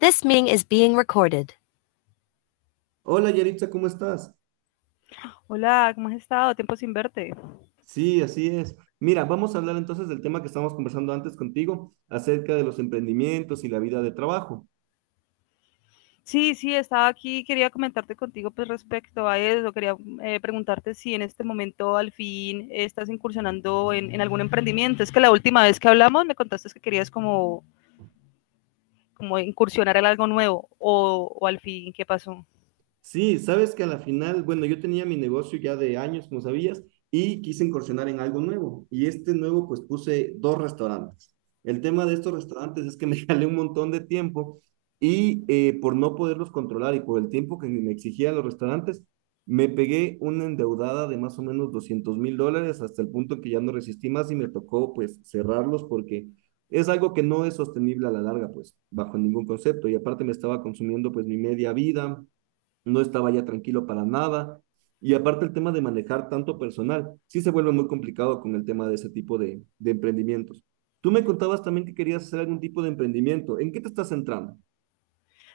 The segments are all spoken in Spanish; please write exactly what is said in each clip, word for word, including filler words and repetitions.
This meeting is being recorded. Hola Yaritza, ¿cómo estás? Hola, ¿cómo has estado? Tiempo sin verte. Sí, así es. Mira, vamos a hablar entonces del tema que estábamos conversando antes contigo, acerca de los emprendimientos y la vida de trabajo. Sí, sí, estaba aquí, quería comentarte contigo pues respecto a eso, quería eh, preguntarte si en este momento al fin estás incursionando en, en algún emprendimiento. Es que la última vez que hablamos me contaste que querías como, como incursionar en algo nuevo o, o al fin, ¿qué pasó? Sí, sabes que a la final, bueno, yo tenía mi negocio ya de años, como sabías, y quise incursionar en algo nuevo. Y este nuevo, pues puse dos restaurantes. El tema de estos restaurantes es que me jalé un montón de tiempo y eh, por no poderlos controlar y por el tiempo que me exigían los restaurantes, me pegué una endeudada de más o menos doscientos mil dólares hasta el punto que ya no resistí más y me tocó pues cerrarlos porque es algo que no es sostenible a la larga, pues bajo ningún concepto. Y aparte me estaba consumiendo pues mi media vida, no estaba ya tranquilo para nada. Y aparte el tema de manejar tanto personal, sí se vuelve muy complicado con el tema de ese tipo de, de emprendimientos. Tú me contabas también que querías hacer algún tipo de emprendimiento. ¿En qué te estás centrando?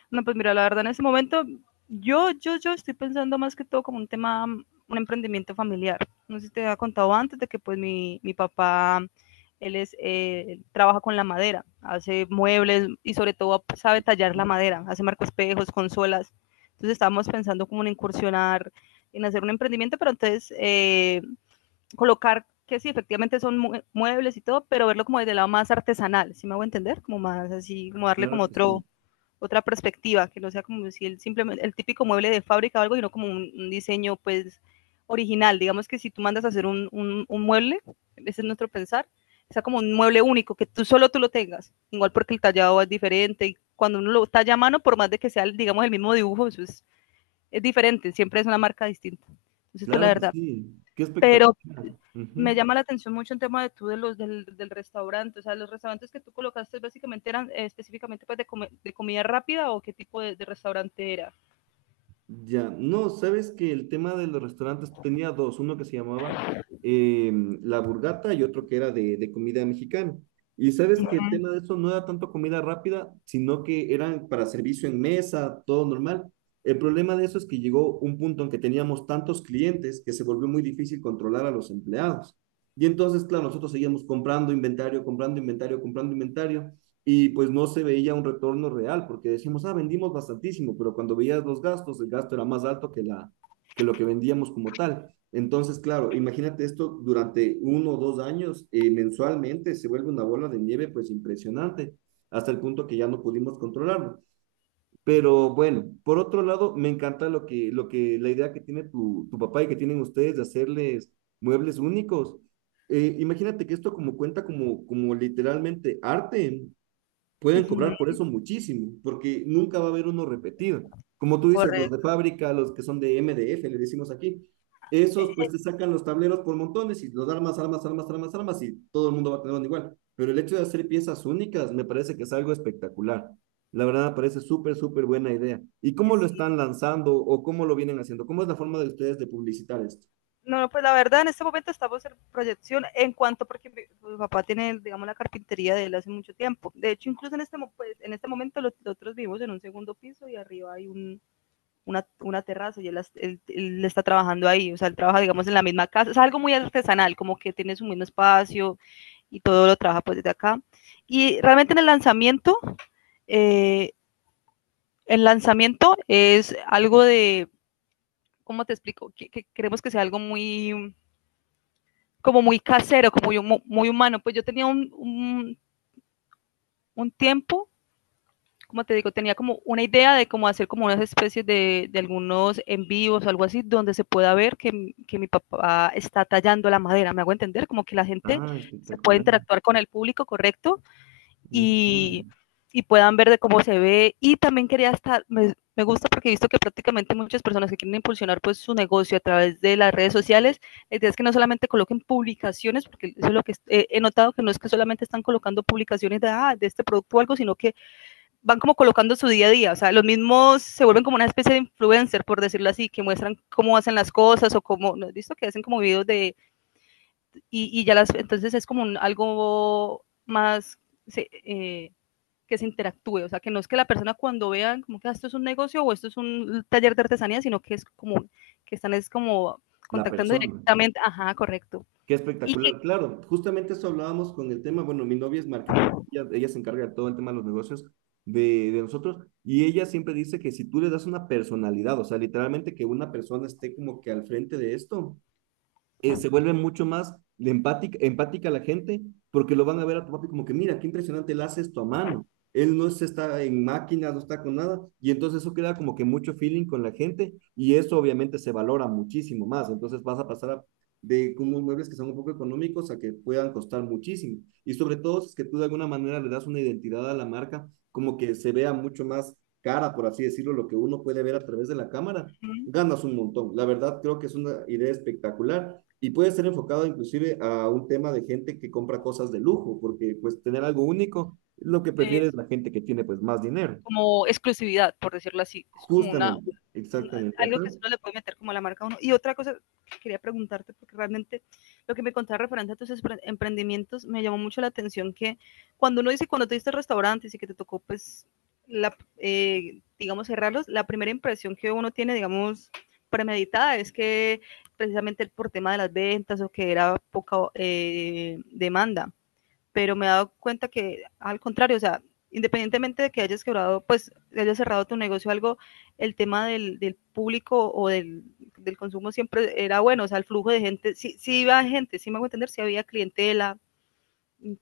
No, pues mira, la verdad en ese momento yo, yo, yo estoy pensando más que todo como un tema, un emprendimiento familiar. No sé si te había contado antes de que pues mi, mi papá, él es, eh, él trabaja con la madera, hace muebles y sobre todo sabe tallar la Ujú. madera, hace marcoespejos, consolas. Entonces estábamos pensando como en incursionar, en hacer un emprendimiento, pero entonces eh, colocar que sí, efectivamente son mue- muebles y todo, pero verlo como desde el lado más artesanal, si ¿sí me hago entender? Como más así, como darle como Claro que sí, otro, otra perspectiva, que no sea como si el, simplemente, el típico mueble de fábrica o algo, sino como un, un diseño pues original. Digamos que si tú mandas a hacer un, un, un mueble, ese es nuestro pensar, sea como un mueble único, que tú solo tú lo tengas, igual porque el tallado es diferente y cuando uno lo talla a mano, por más de que sea, digamos, el mismo dibujo, eso es, es diferente, siempre es una marca distinta. Entonces, pues la claro que verdad, sí. Qué espectáculo. pero me llama la atención mucho el tema de tú de los del, del restaurante, o sea, los restaurantes que tú colocaste básicamente eran eh, específicamente pues de, come, de comida rápida o qué tipo de, de restaurante era. Ya, no, sabes que el tema de los restaurantes tenía dos, uno que se llamaba em, La Burgata y otro que era de, de comida mexicana. Y sabes que el tema de eso no era tanto comida rápida, sino que eran para servicio en mesa, todo normal. El problema de eso es que llegó un punto en que teníamos tantos clientes que se volvió muy difícil controlar a los empleados. Y entonces, claro, nosotros seguíamos comprando inventario, comprando inventario, comprando inventario y pues no se veía un retorno real, porque decíamos, ah, vendimos bastantísimo, pero cuando veías los gastos, el gasto era más alto que, la, que lo que vendíamos como tal. Entonces, claro, imagínate esto durante uno o dos años eh, mensualmente, se vuelve una bola de nieve pues impresionante, hasta el punto que ya no pudimos controlarlo. Pero bueno, por otro lado, me encanta lo que, lo que, la idea que tiene tu, tu papá y que tienen ustedes de hacerles muebles únicos. Eh, imagínate que esto como cuenta como, como literalmente arte, Uh pueden cobrar -huh. por eso muchísimo, porque nunca va a haber uno repetido. Como tú dices, los de Correcto. fábrica, los que son de M D F, le decimos aquí, Eh, esos pues te sacan los tableros por montones y los armas, armas, armas, armas, armas y todo el mundo va a tener uno igual. Pero el hecho de hacer piezas únicas me parece que es algo espectacular. La verdad me parece súper, súper buena idea. ¿Y eh, cómo lo están sí. lanzando o cómo lo vienen haciendo? ¿Cómo es la forma de ustedes de publicitar esto? No, pues la verdad en este momento estamos en proyección en cuanto porque mi, mi, papá tiene, digamos, la carpintería de él hace mucho tiempo. De hecho, incluso en este, mo- pues, en este momento los, nosotros vivimos en un segundo piso y arriba hay un, una, una terraza y él, él, él está trabajando ahí, o sea, él trabaja, digamos, en la misma casa, es algo muy artesanal, como que tiene su mismo espacio y todo lo trabaja pues desde acá. Y realmente en el lanzamiento, eh, el lanzamiento es algo de, ¿cómo te explico? Que, que queremos que sea algo muy, como muy casero, como muy, muy humano. Pues yo tenía un, un, un tiempo como te digo, tenía como una idea de cómo hacer como unas especies de, de algunos envíos o algo así, donde se pueda ver que, que, mi papá está tallando la madera. Me hago entender, como que la gente Ah, se puede espectacular. interactuar con el público correcto Ujú. y, y puedan ver de cómo se ve. Y también quería estar, me, me, gusta porque he visto que prácticamente muchas personas que quieren impulsionar pues su negocio a través de las redes sociales, la idea es que no solamente coloquen publicaciones, porque eso es lo que he notado, que no es que solamente están colocando publicaciones de, ah, de este producto o algo, sino que van como colocando su día a día, o sea, los mismos se vuelven como una especie de influencer, por decirlo así, que muestran cómo hacen las cosas o cómo, ¿no has visto? Que hacen como videos de, y, y ya las, entonces es como un, algo más se- eh, que se interactúe, o sea, que no es que la persona cuando vean como que "Ah, esto es un negocio o esto es un taller de artesanía", sino que es como, que están es como La contactando persona. directamente, ajá, correcto. Qué Y que, espectacular, claro. Justamente eso hablábamos con el tema. Bueno, mi novia es marketera, ella, ella se encarga de todo el tema de los negocios de, de nosotros y ella siempre dice que si tú le das una personalidad, o sea, literalmente que una persona esté como que al frente de esto, eh, se vuelve mucho más de empática, empática a la gente porque lo van a ver a tu papi como que, mira, qué impresionante, él hace esto a mano. Él no está en máquinas, no está con nada. Y entonces eso crea como que mucho feeling con la gente y eso obviamente se valora muchísimo más. Entonces vas a pasar a, de como muebles que son un poco económicos a que puedan costar muchísimo. Y sobre todo si es que tú de alguna manera le das una identidad a la marca como que se vea mucho más cara, por así decirlo, lo que uno puede ver a través de la cámara, ganas un montón. La verdad creo que es una idea espectacular y puede ser enfocado inclusive a un tema de gente que compra cosas de lujo, porque pues tener algo único es lo que eh, prefiere la gente que tiene pues más dinero. como exclusividad, por decirlo así. Es como una, Justamente, una- exactamente, algo ajá. que solo le puede meter como a la marca a uno. Y otra cosa que quería preguntarte, porque realmente lo que me contaba referente a tus emprendimientos me llamó mucho la atención que cuando uno dice, cuando tuviste restaurantes y que te tocó, pues, la, eh, digamos, cerrarlos, la primera impresión que uno tiene, digamos, premeditada es que precisamente por tema de las ventas o que era poca eh, demanda, pero me he dado cuenta que al contrario, o sea, independientemente de que hayas quebrado, pues hayas cerrado tu negocio o algo, el tema del, del público o del, del, consumo siempre era bueno, o sea, el flujo de gente, sí, sí iba gente, sí me hago entender, sí había clientela,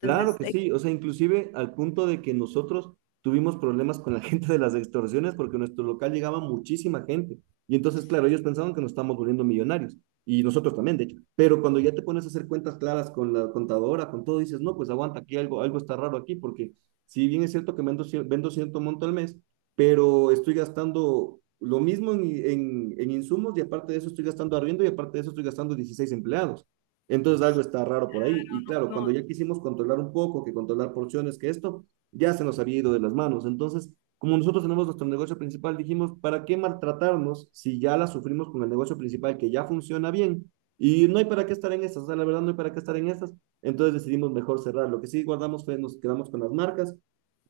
Claro que eh, sí, o sea, inclusive al punto de que nosotros tuvimos problemas con la gente de las extorsiones porque a nuestro local llegaba muchísima gente. Y entonces, claro, ellos pensaban que nos estábamos volviendo millonarios y nosotros también, de hecho. Pero cuando ya te pones a hacer cuentas claras con la contadora, con todo, dices, no, pues aguanta, aquí algo, algo está raro aquí porque si bien es cierto que vendo, cier- vendo cierto monto al mes, pero estoy gastando lo mismo en, en, en insumos y aparte de eso estoy gastando arriendo y aparte de eso estoy gastando dieciséis empleados. Entonces algo está raro por ahí. Y claro, no, cuando ya quisimos controlar un poco, que controlar porciones, que esto, ya se nos había ido de las manos. Entonces, como nosotros tenemos nuestro negocio principal, dijimos, ¿para qué maltratarnos si ya la sufrimos con el negocio principal que ya funciona bien? Y no hay para qué estar en estas, o sea, la verdad no hay para qué estar en estas. Entonces decidimos mejor cerrar. Lo que sí guardamos fue, nos quedamos con las marcas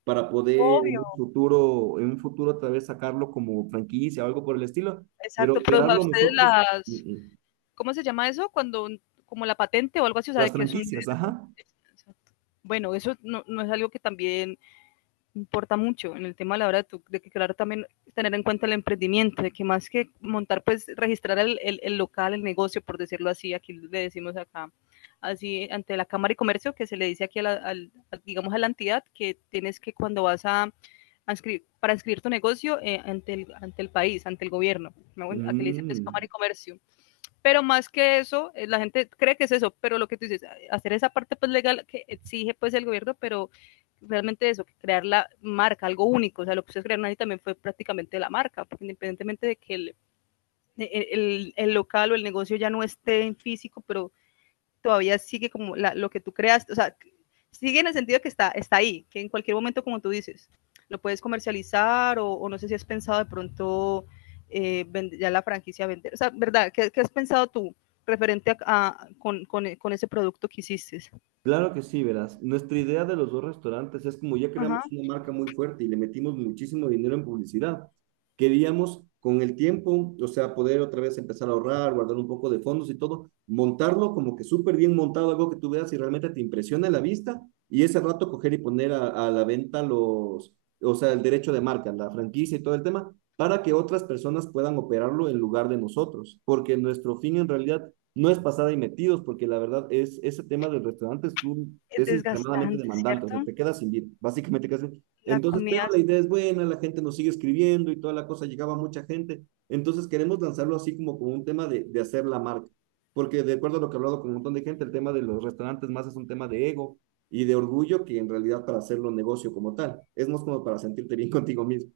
para poder obvio, en un futuro, en un futuro otra vez sacarlo como franquicia o algo por el estilo, pero exacto, pero o sea, operarlo ustedes nosotros. Mm, las, mm, ¿cómo se llama eso? Cuando, como la patente o algo así, o sea, las de que son... franquicias, ajá. exacto. Bueno, eso no, no es algo que también importa mucho en el tema a la hora de, tu, de que, claro, también tener en cuenta el emprendimiento, de que más que montar, pues registrar el, el, el, local, el negocio, por decirlo así, aquí le decimos acá, así ante la Cámara y Comercio, que se le dice aquí, a la, al, a, digamos, a la entidad, que tienes que cuando vas a, a inscribir, para inscribir tu negocio eh, ante, el, ante el país, ante el gobierno, ¿no? Bueno, aquí le dice pues, Mm, Cámara y Comercio, pero más que eso, eh, la gente cree que es eso, pero lo que tú dices, eh, hacer esa parte pues legal que exige pues el gobierno, pero realmente eso, crear la marca, algo único, o sea, lo que ustedes crearon ahí también fue prácticamente la marca, porque independientemente de que el, e, e, el, el local o el negocio ya no esté en físico, pero todavía sigue como la, lo que tú creas, o sea, sigue en el sentido que está, está ahí, que en cualquier momento, como tú dices, lo puedes comercializar o, o no sé si has pensado de pronto eh, vend- ya la franquicia vender. O sea, ¿verdad? ¿Qué, qué has pensado tú referente a, a con, con, con ese producto que hiciste? claro que sí, verás. Nuestra idea de los dos restaurantes es como ya Ajá. creamos una marca muy fuerte y le metimos muchísimo dinero en publicidad. Queríamos con el tiempo, o sea, poder otra vez empezar a ahorrar, guardar un poco de fondos y todo, montarlo como que súper bien montado, algo que tú veas y realmente te impresiona la vista y ese rato coger y poner a, a la venta los, o sea, el derecho de marca, la franquicia y todo el tema, para que otras personas puedan operarlo en lugar de nosotros, porque nuestro fin en realidad no es pasada y metidos, porque la verdad es, ese tema del restaurante es, un- Es es extremadamente desgastante, demandante, o sea, ¿cierto? te quedas sin vida, básicamente casi. La Entonces, comida pero la es idea es buena, la gente nos sigue escribiendo y toda la cosa, llegaba mucha gente, entonces queremos lanzarlo así como, como un tema de, de hacer la marca, porque de acuerdo a lo que he hablado con un montón de gente, el tema de los restaurantes más es un tema de ego y de orgullo que en realidad para hacerlo negocio como tal, es más como para sentirte bien contigo mismo.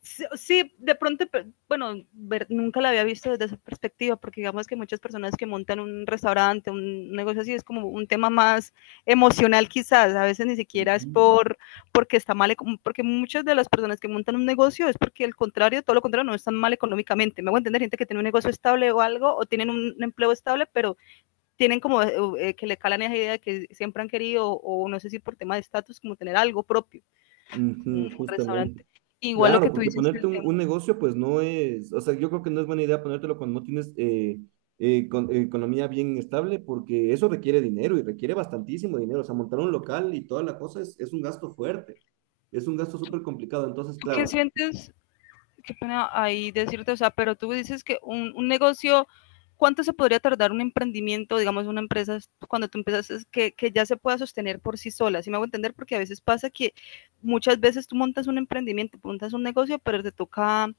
Sí, sí, de pronto, bueno, ver, nunca la había visto desde esa perspectiva, porque digamos que muchas personas que montan un restaurante, un negocio así, es como un tema más emocional quizás, a veces ni siquiera es Ujú, por porque está mal, porque muchas de las personas que montan un negocio es porque el contrario, todo lo contrario, no están mal económicamente. Me voy a entender, gente que tiene un negocio estable o algo, o tienen un empleo estable, pero tienen como eh, que le calan esa idea que siempre han querido, o, o no sé si por tema de estatus, como tener algo propio, un, un ujú, restaurante. justamente. Igual lo que Claro, tú porque dices, el ponerte un, tema un negocio, pues no es, o sea, yo creo que no es buena idea ponértelo cuando no tienes eh, eh, con- eh, economía bien estable, porque eso requiere dinero y requiere bastantísimo dinero. O sea, montar un local y toda la cosa es, es un gasto fuerte, es un gasto súper complicado. Entonces, ¿Tú claro, qué sientes? Qué pena ahí decirte, o sea, pero tú dices que un, un negocio, ¿cuánto se podría tardar un emprendimiento, digamos, una empresa, cuando tú empiezas, que, que ya se pueda sostener por sí sola? Si me hago entender, porque a veces pasa que muchas veces tú montas un emprendimiento, montas un negocio, pero te toca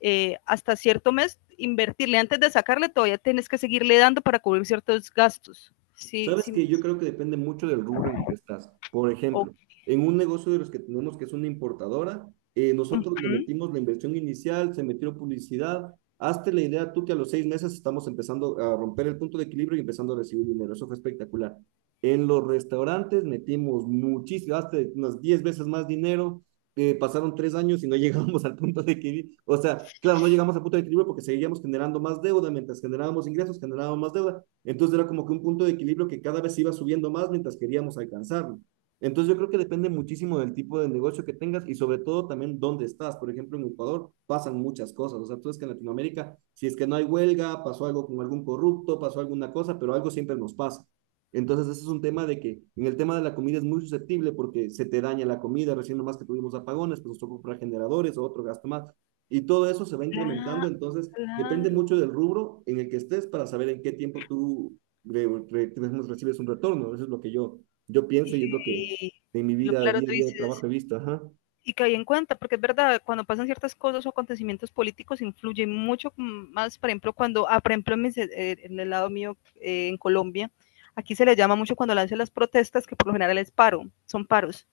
eh, hasta cierto mes invertirle. Antes de sacarle, todavía tienes que seguirle dando para cubrir ciertos gastos. Sí, sabes sí. que yo creo que depende mucho del rubro en el que estás. Por Ok. ejemplo, en un negocio de los que tenemos que es una importadora, eh, nosotros le metimos la inversión inicial, se metió publicidad. Hazte la idea tú que a los seis meses estamos empezando a romper el punto de equilibrio y empezando a recibir dinero. Eso fue espectacular. En los restaurantes metimos muchísimo, hasta unas diez veces más dinero, eh, pasaron tres años y no llegamos al punto de equilibrio. O sea, claro, no llegamos al punto de equilibrio porque seguíamos generando más deuda, mientras generábamos ingresos, generábamos más deuda. Entonces era como que un punto de equilibrio que cada vez iba subiendo más mientras queríamos alcanzarlo. Entonces yo creo que depende muchísimo del tipo de negocio que tengas y sobre todo también dónde estás. Por ejemplo, en Ecuador pasan muchas cosas. O sea, tú ves que en Latinoamérica, si es que no hay huelga, pasó algo con algún corrupto, pasó alguna cosa, pero algo siempre nos pasa. Entonces, ese es un tema de que en el tema de la comida es muy susceptible porque se te daña la comida, recién nomás que tuvimos apagones, pues nos tocó comprar generadores o otro gasto más. Y todo eso se va Cla- incrementando, entonces depende Claro. mucho del rubro en el que estés para saber en qué tiempo tú re- re- recibes un retorno. Eso es lo que yo, yo pienso y es lo que Y, en mi y lo vida, claro, día a tú día de trabajo dices, he visto. Ajá. y que hay en cuenta, porque es verdad, cuando pasan ciertas cosas o acontecimientos políticos influye mucho más, por ejemplo, cuando, ah, por ejemplo, en, mis, eh, en el lado mío, eh, en Colombia, aquí se le llama mucho cuando lanzan las protestas, que por lo general es paro, son paros.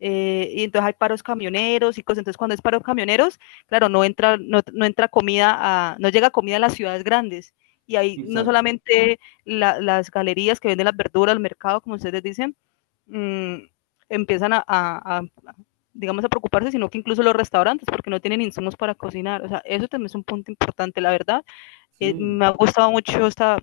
Eh, y entonces hay paros camioneros y cosas. Entonces, cuando es paro camioneros, claro, no entra, no, no entra comida, a, no llega comida a las ciudades grandes. Y ahí no Exacto. solamente la, las galerías que venden las verduras, el mercado, como ustedes dicen, mmm, empiezan a, a, a, digamos, a preocuparse, sino que incluso los restaurantes, porque no tienen insumos para cocinar. O sea, eso también es un punto importante, la verdad. Eh, Sí. me ha gustado mucho esta,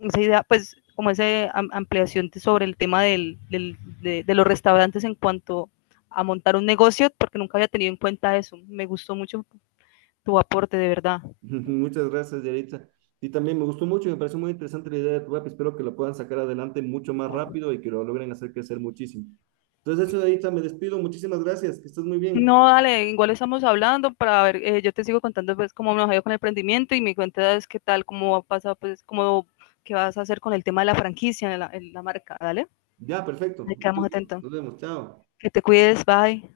esa idea, pues como esa ampliación sobre el tema del, del, de, de, los restaurantes en cuanto a montar un negocio, porque nunca había tenido en cuenta eso. Me gustó mucho tu aporte, de verdad. Muchas gracias, Yaritza. Y también me gustó mucho y me pareció muy interesante la idea de tu app. Espero que lo puedan sacar adelante mucho más rápido y que lo logren hacer crecer muchísimo. Entonces, eso, Yaritza, me despido. Muchísimas gracias. Que estés muy bien. No, dale, igual estamos hablando para ver, eh, yo te sigo contando pues cómo me ha ido con el emprendimiento y me cuentas qué tal, cómo pasa, pues cómo qué vas a hacer con el tema de la franquicia, la, la marca, dale. Ya, perfecto. Ahí Mucho. quedamos atentos. Nos vemos. Chao. Que te cuides, bye.